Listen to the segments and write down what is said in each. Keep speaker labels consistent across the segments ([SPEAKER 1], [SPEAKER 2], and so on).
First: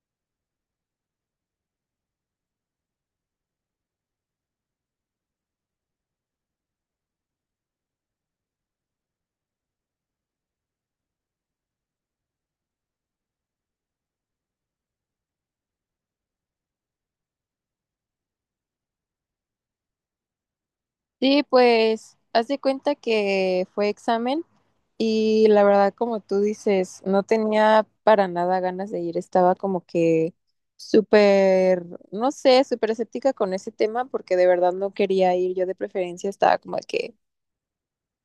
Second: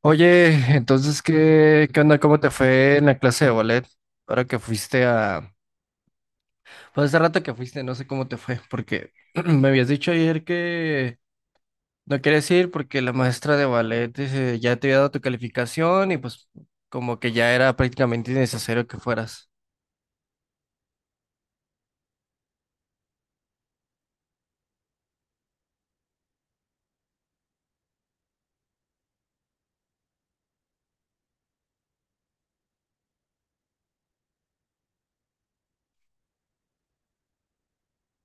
[SPEAKER 1] Oye, entonces, ¿qué onda? ¿Cómo te fue en la clase de ballet? Ahora que fuiste a... Pues hace rato que fuiste, no sé cómo te fue, porque me habías dicho ayer que no querías ir porque la maestra de ballet ya te había dado tu calificación y pues como que ya era prácticamente innecesario que fueras.
[SPEAKER 2] Sí, pues haz de cuenta que fue examen y la verdad, como tú dices, no tenía para nada ganas de ir, estaba como que súper, no sé, súper escéptica con ese tema porque de verdad no quería ir, yo de preferencia estaba como de que,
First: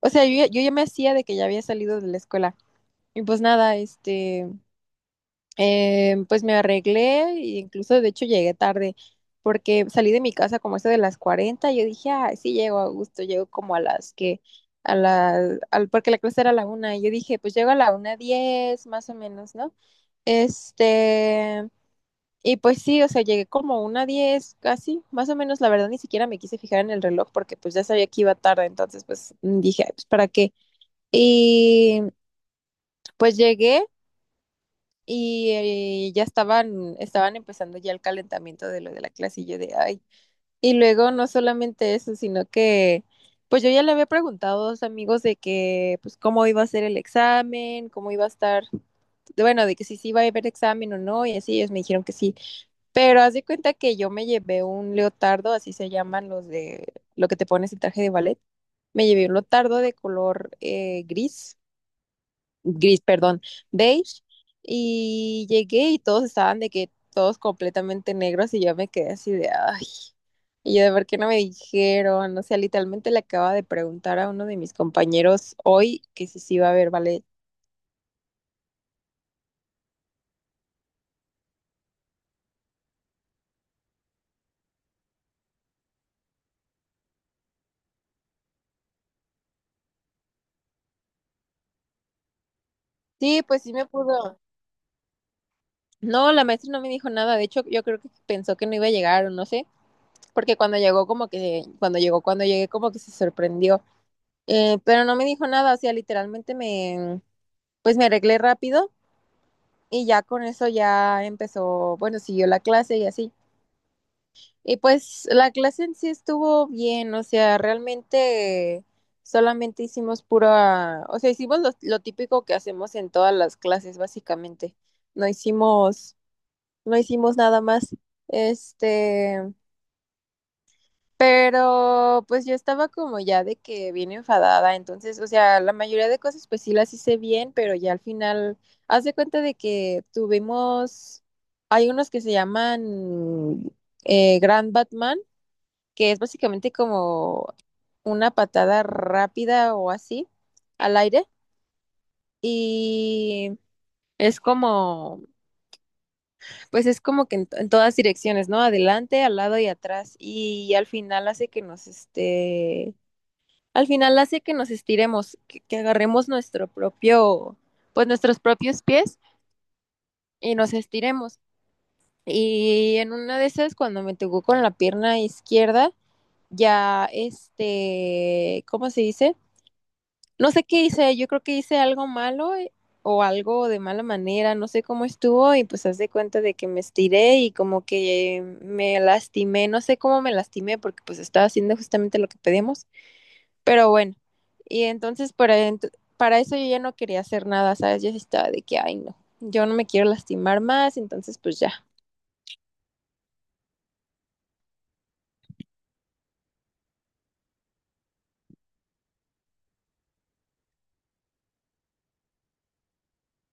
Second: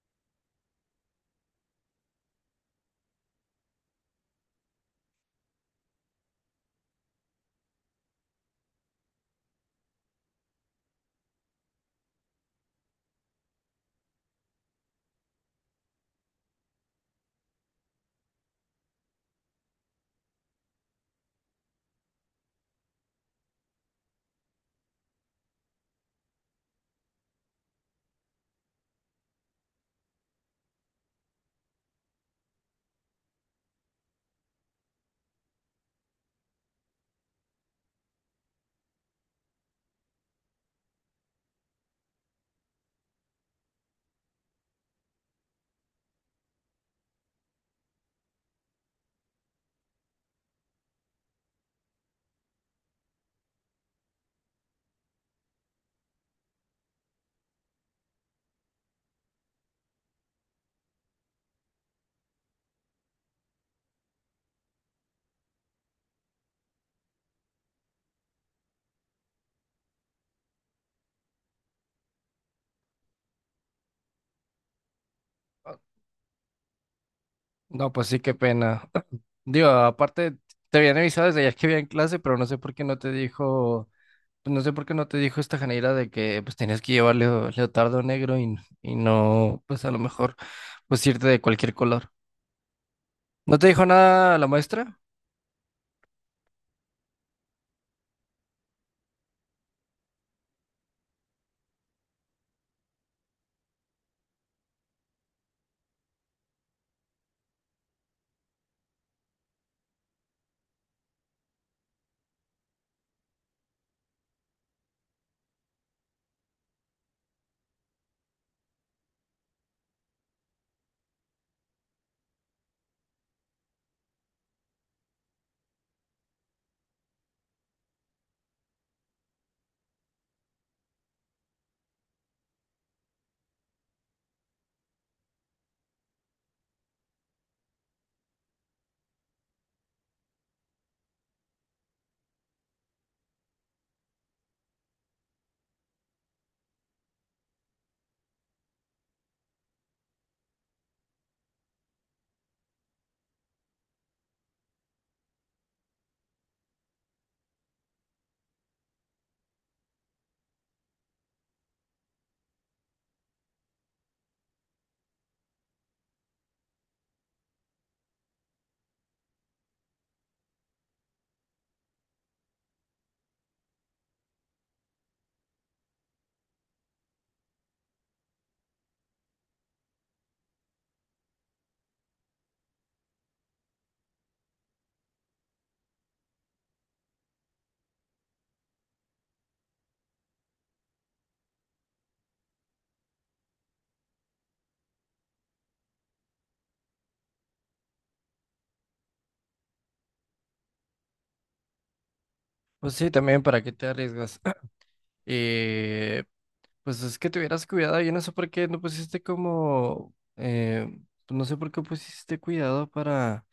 [SPEAKER 2] o sea, yo, ya me hacía de que ya había salido de la escuela y pues nada, este... Pues me arreglé e incluso de hecho llegué tarde porque salí de mi casa como eso de las 40 y yo dije, ah, sí llego a gusto, llego como a las que, a la, al, porque la clase era a la una y yo dije, pues llego a la 1:10 más o menos, ¿no? Este, y pues sí, o sea, llegué como 1:10 casi, más o menos, la verdad ni siquiera me quise fijar en el reloj porque pues ya sabía que iba tarde, entonces pues dije, "Ay, pues para qué". Y pues llegué y ya estaban empezando ya el calentamiento de lo de la clase y yo de ay. Y luego no solamente eso, sino que pues yo ya le había preguntado a dos amigos de que pues cómo iba a ser el examen, cómo iba a estar, bueno, de que si sí iba a haber examen o no, y así ellos me dijeron que sí. Pero haz de cuenta que yo me llevé un leotardo, así se llaman los de lo que te pones el traje de ballet. Me llevé un leotardo de color gris gris, perdón, beige, y llegué y todos estaban de que todos completamente negros y yo me quedé así de, ay, y yo de por qué no me dijeron, o sea, literalmente le acaba de preguntar a uno de mis compañeros
[SPEAKER 1] Ah,
[SPEAKER 2] hoy que si sí iba a haber ballet.
[SPEAKER 1] no, pues sí, qué pena. Digo, aparte, te habían avisado desde ayer que había en clase, pero no sé por qué no te dijo. Pues no sé por qué no te dijo esta Janeira de que pues tenías que llevar leotardo negro y no, pues a lo mejor, pues irte de cualquier color.
[SPEAKER 2] Sí,
[SPEAKER 1] ¿No
[SPEAKER 2] pues
[SPEAKER 1] te
[SPEAKER 2] sí
[SPEAKER 1] dijo
[SPEAKER 2] me
[SPEAKER 1] nada
[SPEAKER 2] pudo.
[SPEAKER 1] la maestra?
[SPEAKER 2] No, la maestra no me dijo nada, de hecho yo creo que pensó que no iba a llegar o no sé, porque cuando llegué como que se sorprendió. Pero no me dijo nada, o sea, literalmente me, pues me arreglé rápido y ya con eso ya empezó, bueno, siguió la clase y así. Y pues la clase en sí estuvo bien, o sea, realmente solamente hicimos pura, o sea, hicimos lo típico que hacemos en todas las clases, básicamente. No hicimos, no hicimos nada más. Este, pero pues yo estaba como ya de que bien enfadada, entonces, o sea, la mayoría de cosas pues sí las hice bien, pero ya al final, haz de cuenta de que tuvimos, hay unos que se llaman Grand Batman, que es básicamente como una patada rápida o así al aire, y es como, pues es como que en todas direcciones, ¿no? Adelante, al lado y atrás, y al final hace que nos al final hace que nos estiremos, que agarremos nuestro propio, pues nuestros propios pies y nos estiremos. Y en una de esas, cuando me tocó con la pierna izquierda, ya este, ¿cómo se dice? No sé qué hice, yo creo que hice algo malo o algo de mala manera, no sé cómo estuvo y pues haz de cuenta de que me estiré y como que me lastimé, no sé cómo me lastimé porque pues estaba haciendo justamente lo que pedimos. Pero bueno, y entonces para eso yo ya no quería hacer nada, ¿sabes? Yo sí estaba de que, ay, no, yo no me quiero lastimar más, entonces pues ya.
[SPEAKER 1] Pues sí, también para qué te arriesgas. Y pues es que te hubieras cuidado. Yo no sé por qué no pusiste como, pues no sé por qué pusiste cuidado para,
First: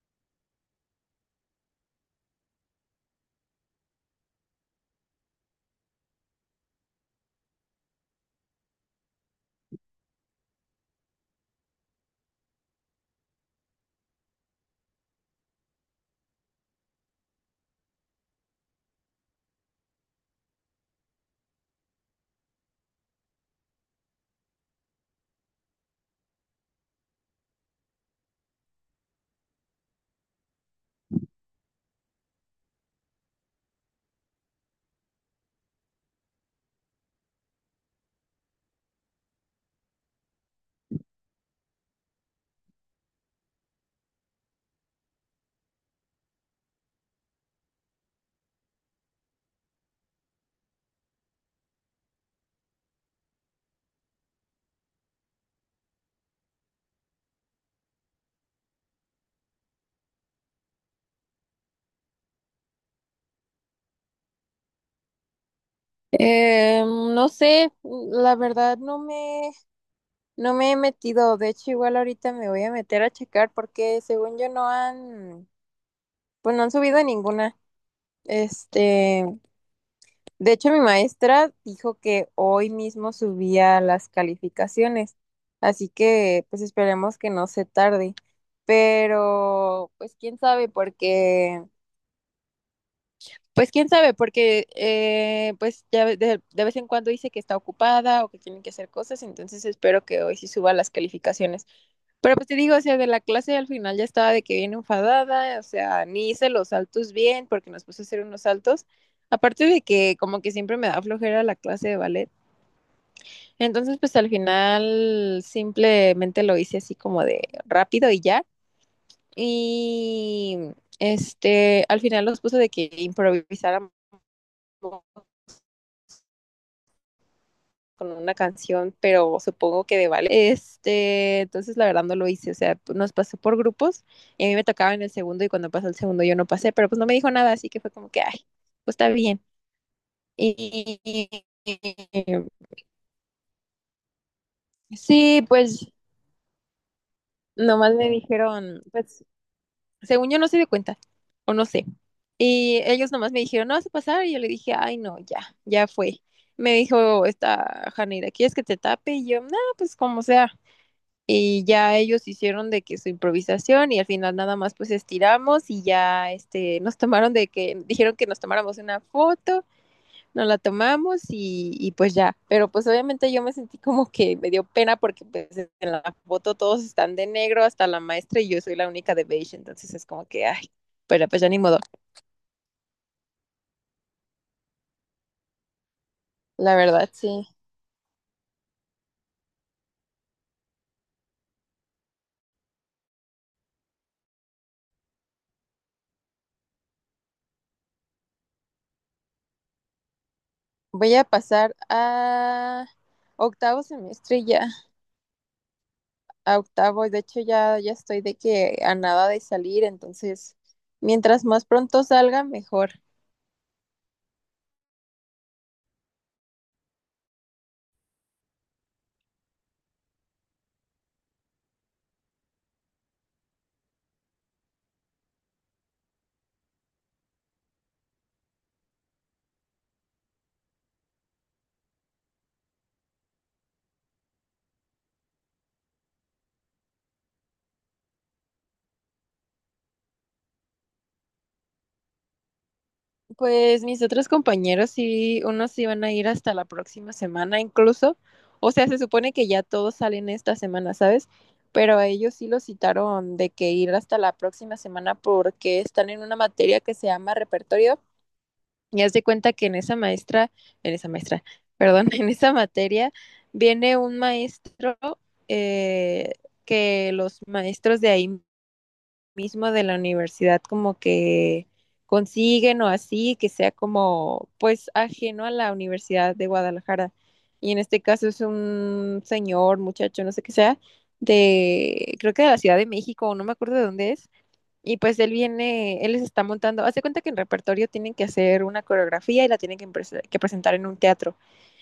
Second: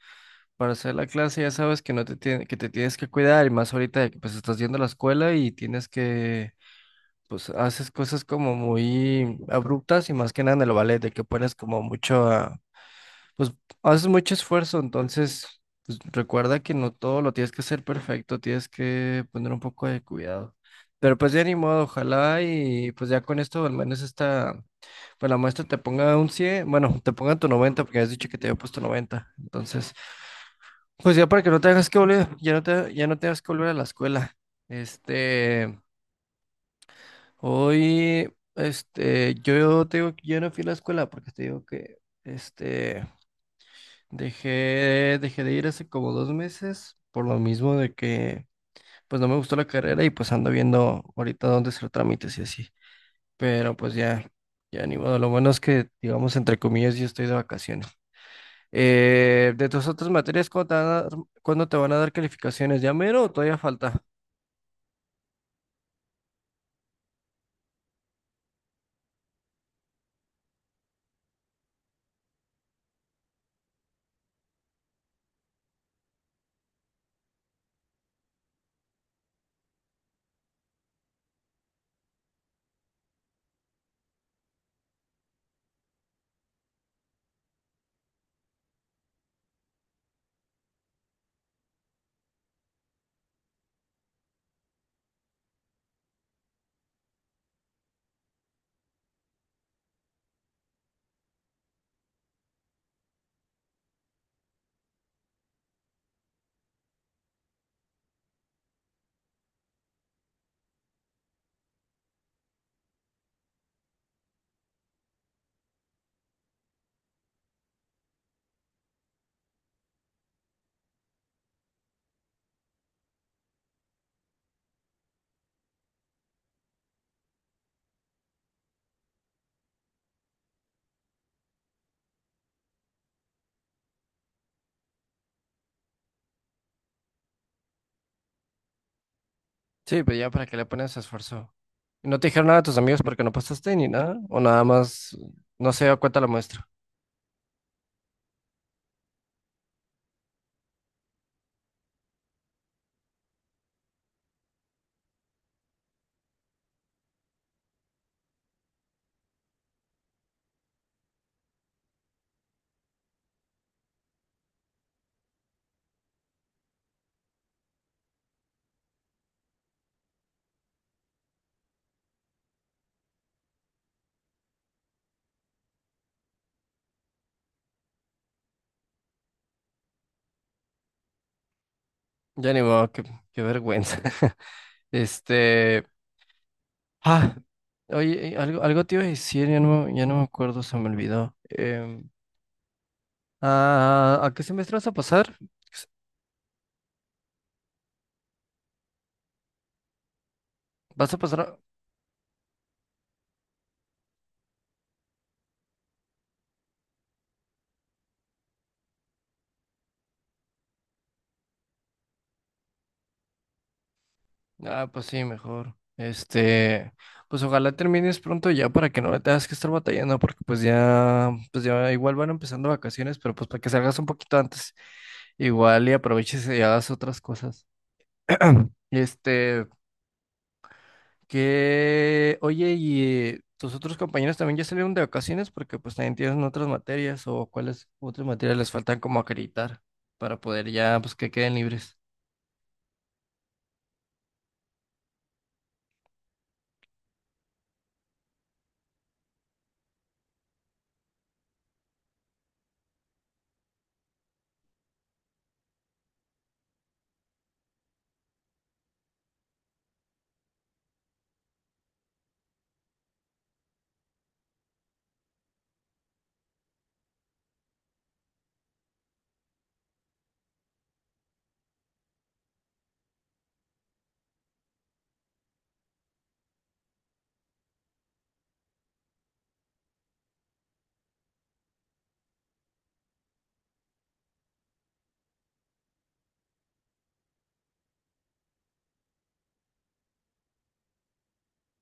[SPEAKER 1] para hacer la clase. Ya sabes que no te tiene- que te tienes que cuidar y más ahorita de que pues estás yendo a la escuela y tienes que pues haces cosas como muy abruptas y más que nada en el ballet, de que pones como mucho, pues haces mucho esfuerzo, entonces pues, recuerda que no todo lo tienes que hacer perfecto, tienes que poner un poco de cuidado. Pero pues ya ni modo, ojalá y pues ya con esto al menos esta, pues la muestra te ponga un 100 bueno, te ponga tu 90 porque has dicho que te había puesto noventa. Entonces, pues ya para que no tengas que volver, ya no tengas que volver a la escuela. Este, Hoy, yo te digo que yo no fui a la escuela porque te digo que, este, dejé de ir hace como dos meses por lo mismo de que, pues no me gustó la carrera y pues ando viendo ahorita dónde hacer trámites y así. Pero pues ya, ya ni modo. Lo bueno es que, digamos, entre comillas, yo estoy de vacaciones. De tus otras materias, ¿Cuándo te van a dar calificaciones? ¿Ya mero o todavía falta?
[SPEAKER 2] No sé, la verdad no me, no me he metido, de hecho igual ahorita me voy a meter a checar porque según yo no han, pues no han subido ninguna. Este, de hecho, mi maestra dijo que hoy mismo subía las calificaciones, así que pues esperemos que no se tarde. Pero pues quién sabe, porque pues quién sabe, porque de vez en cuando dice que está ocupada o que tienen que hacer cosas, entonces espero que hoy sí suba las calificaciones. Pero pues te digo, o sea, de la clase al final ya estaba de que bien enfadada, o sea, ni hice los saltos bien porque nos puso a hacer unos saltos. Aparte de que como que siempre me da flojera la clase de ballet. Entonces, pues al final simplemente lo hice así como de rápido y ya. Y este, al final nos puso de que improvisáramos con una canción, pero supongo que de vale. Este, entonces la verdad no lo hice, o sea, nos pasó por grupos y a mí me tocaba en el segundo y cuando pasó el segundo yo no pasé, pero pues no me dijo nada, así que fue como que, ay, pues está bien.
[SPEAKER 1] Sí, pues ya para que le pones
[SPEAKER 2] Y, y-
[SPEAKER 1] esfuerzo. ¿No te dijeron nada a tus amigos porque no pasaste ni nada? ¿O nada más
[SPEAKER 2] sí,
[SPEAKER 1] no se
[SPEAKER 2] pues
[SPEAKER 1] dio cuenta la muestra?
[SPEAKER 2] nomás me dijeron, pues según yo no se dio cuenta, o no sé. Y ellos nomás me dijeron, no vas a pasar, y yo le dije, ay, no, ya, ya fue. Me dijo esta Janeira, ¿quieres que te tape? Y yo, no, pues como sea. Y ya ellos hicieron de que su improvisación y al final nada más pues estiramos y ya este nos tomaron de que dijeron que nos tomáramos una foto, nos la tomamos y pues ya, pero pues obviamente yo me sentí como que me dio pena porque pues en la foto todos están de negro hasta la maestra y yo soy la única de beige, entonces es como que ay, pero pues ya ni modo,
[SPEAKER 1] Ya ni modo, qué vergüenza. Este.
[SPEAKER 2] la verdad
[SPEAKER 1] Ah,
[SPEAKER 2] sí.
[SPEAKER 1] oye, algo te iba a decir, ya no, ya no me acuerdo, se me olvidó. ¿A qué semestre vas a pasar? ¿Vas
[SPEAKER 2] Voy
[SPEAKER 1] a
[SPEAKER 2] a
[SPEAKER 1] pasar?
[SPEAKER 2] pasar a octavo semestre ya, a octavos. De hecho, ya, ya estoy de que a nada de salir, entonces, mientras más pronto salga, mejor.
[SPEAKER 1] Ah, pues sí, mejor. Pues ojalá termines pronto ya para que no le tengas que estar batallando, porque pues ya igual van empezando vacaciones, pero pues para que salgas un poquito antes, igual y aproveches y hagas otras cosas. Este, que, oye, ¿y tus otros compañeros también ya salieron de vacaciones? Porque pues también tienen otras materias o cuáles otras materias les faltan como acreditar para poder ya, pues que queden libres.
[SPEAKER 2] Pues mis otros compañeros sí, unos sí van a ir hasta la próxima semana incluso. O sea, se supone que ya todos salen esta semana, ¿sabes? Pero a ellos sí los citaron de que ir hasta la próxima semana porque están en una materia que se llama repertorio. Y haz de cuenta que en esa maestra, perdón, en esa materia viene un maestro eh, que los maestros de ahí mismo de la universidad como que consiguen o así, que sea como pues ajeno a la Universidad de Guadalajara. Y en este caso es un señor, muchacho, no sé qué sea, de, creo que de la Ciudad de México, o no me acuerdo de dónde es y pues él viene, él les está montando, hace cuenta que en repertorio tienen que hacer una coreografía y la tienen que presentar en un teatro.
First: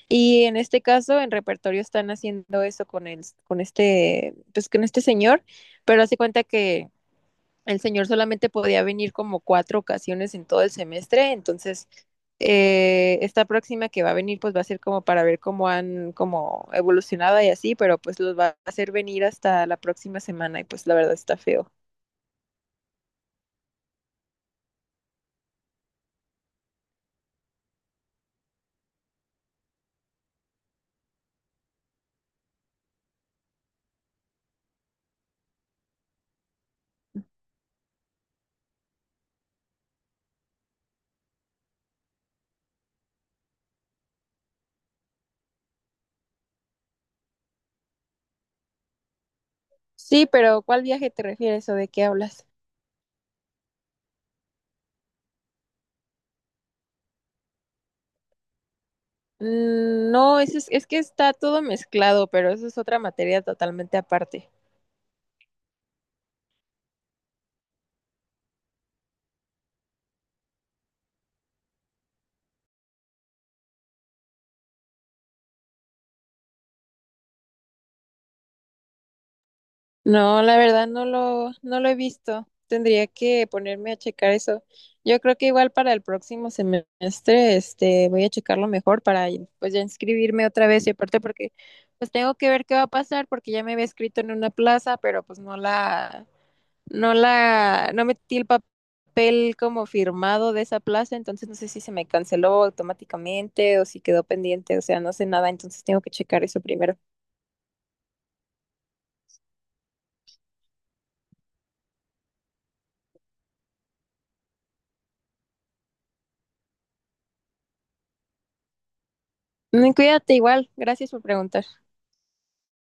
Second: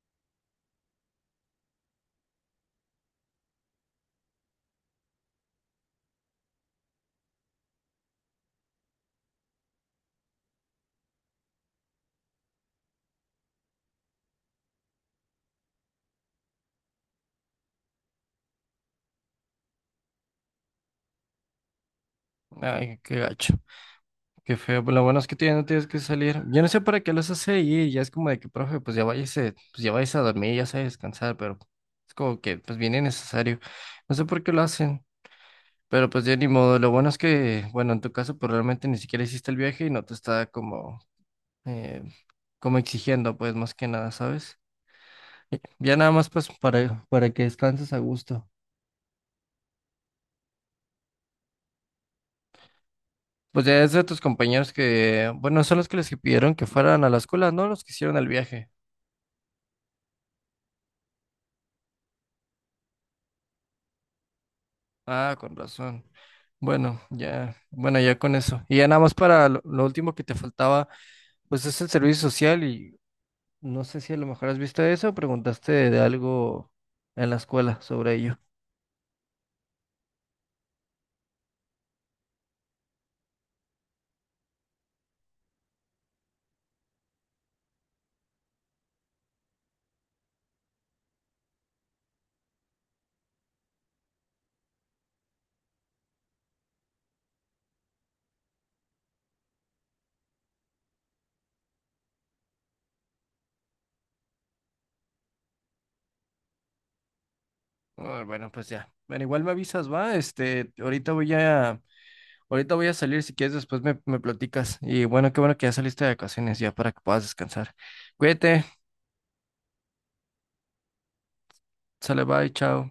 [SPEAKER 2] Y en este caso, en repertorio están haciendo eso con el, con este, pues con este señor, pero hace cuenta que el señor solamente podía venir como cuatro ocasiones en todo el semestre, entonces esta próxima que va a venir, pues va a ser como para ver cómo han como evolucionado y así, pero pues los va a hacer venir hasta la próxima semana y pues la verdad está feo.
[SPEAKER 1] Ay, qué gacho. Qué feo, pues lo bueno es que tú ya no tienes que salir. Yo no sé para qué los hace ir, ya es como de que, profe, pues ya váyase a dormir, ya se a descansar, pero es como que, pues viene necesario. No sé por qué lo hacen, pero pues ya ni modo. Lo bueno es que, bueno, en tu caso, pues realmente ni siquiera hiciste el viaje y no te está eh, como exigiendo, pues más que nada, ¿sabes? Y ya nada más, pues para que descanses a gusto.
[SPEAKER 2] Sí, pero ¿cuál viaje te refieres o de qué hablas?
[SPEAKER 1] Pues ya es de tus compañeros que, bueno, son los que les pidieron que fueran a la escuela, ¿no? Los que hicieron el viaje.
[SPEAKER 2] Mm, no, es que está todo mezclado, pero eso es otra materia totalmente aparte.
[SPEAKER 1] Ah, con razón. Bueno, ya, bueno, ya con eso. Y ya nada más para lo último que te faltaba, pues es el servicio social y no sé si a lo mejor has visto eso o preguntaste de algo en la escuela sobre ello.
[SPEAKER 2] No, la verdad no lo he visto. Tendría que ponerme a checar eso. Yo creo que igual para el próximo semestre, este, voy a checarlo mejor para pues ya inscribirme otra vez y aparte porque pues tengo que ver qué va a pasar porque ya me había escrito en una plaza, pero pues no metí el papel como firmado de esa plaza, entonces no sé si se me canceló automáticamente o si quedó pendiente, o sea, no sé nada, entonces tengo que checar eso primero.
[SPEAKER 1] Ah, bueno, pues ya. Bueno, igual me avisas, va. Ahorita voy a salir, si quieres después me platicas. Y bueno, qué bueno que ya saliste de vacaciones ya para que puedas descansar. Cuídate,
[SPEAKER 2] Mm, cuídate igual, gracias por preguntar.
[SPEAKER 1] sale, bye, chao.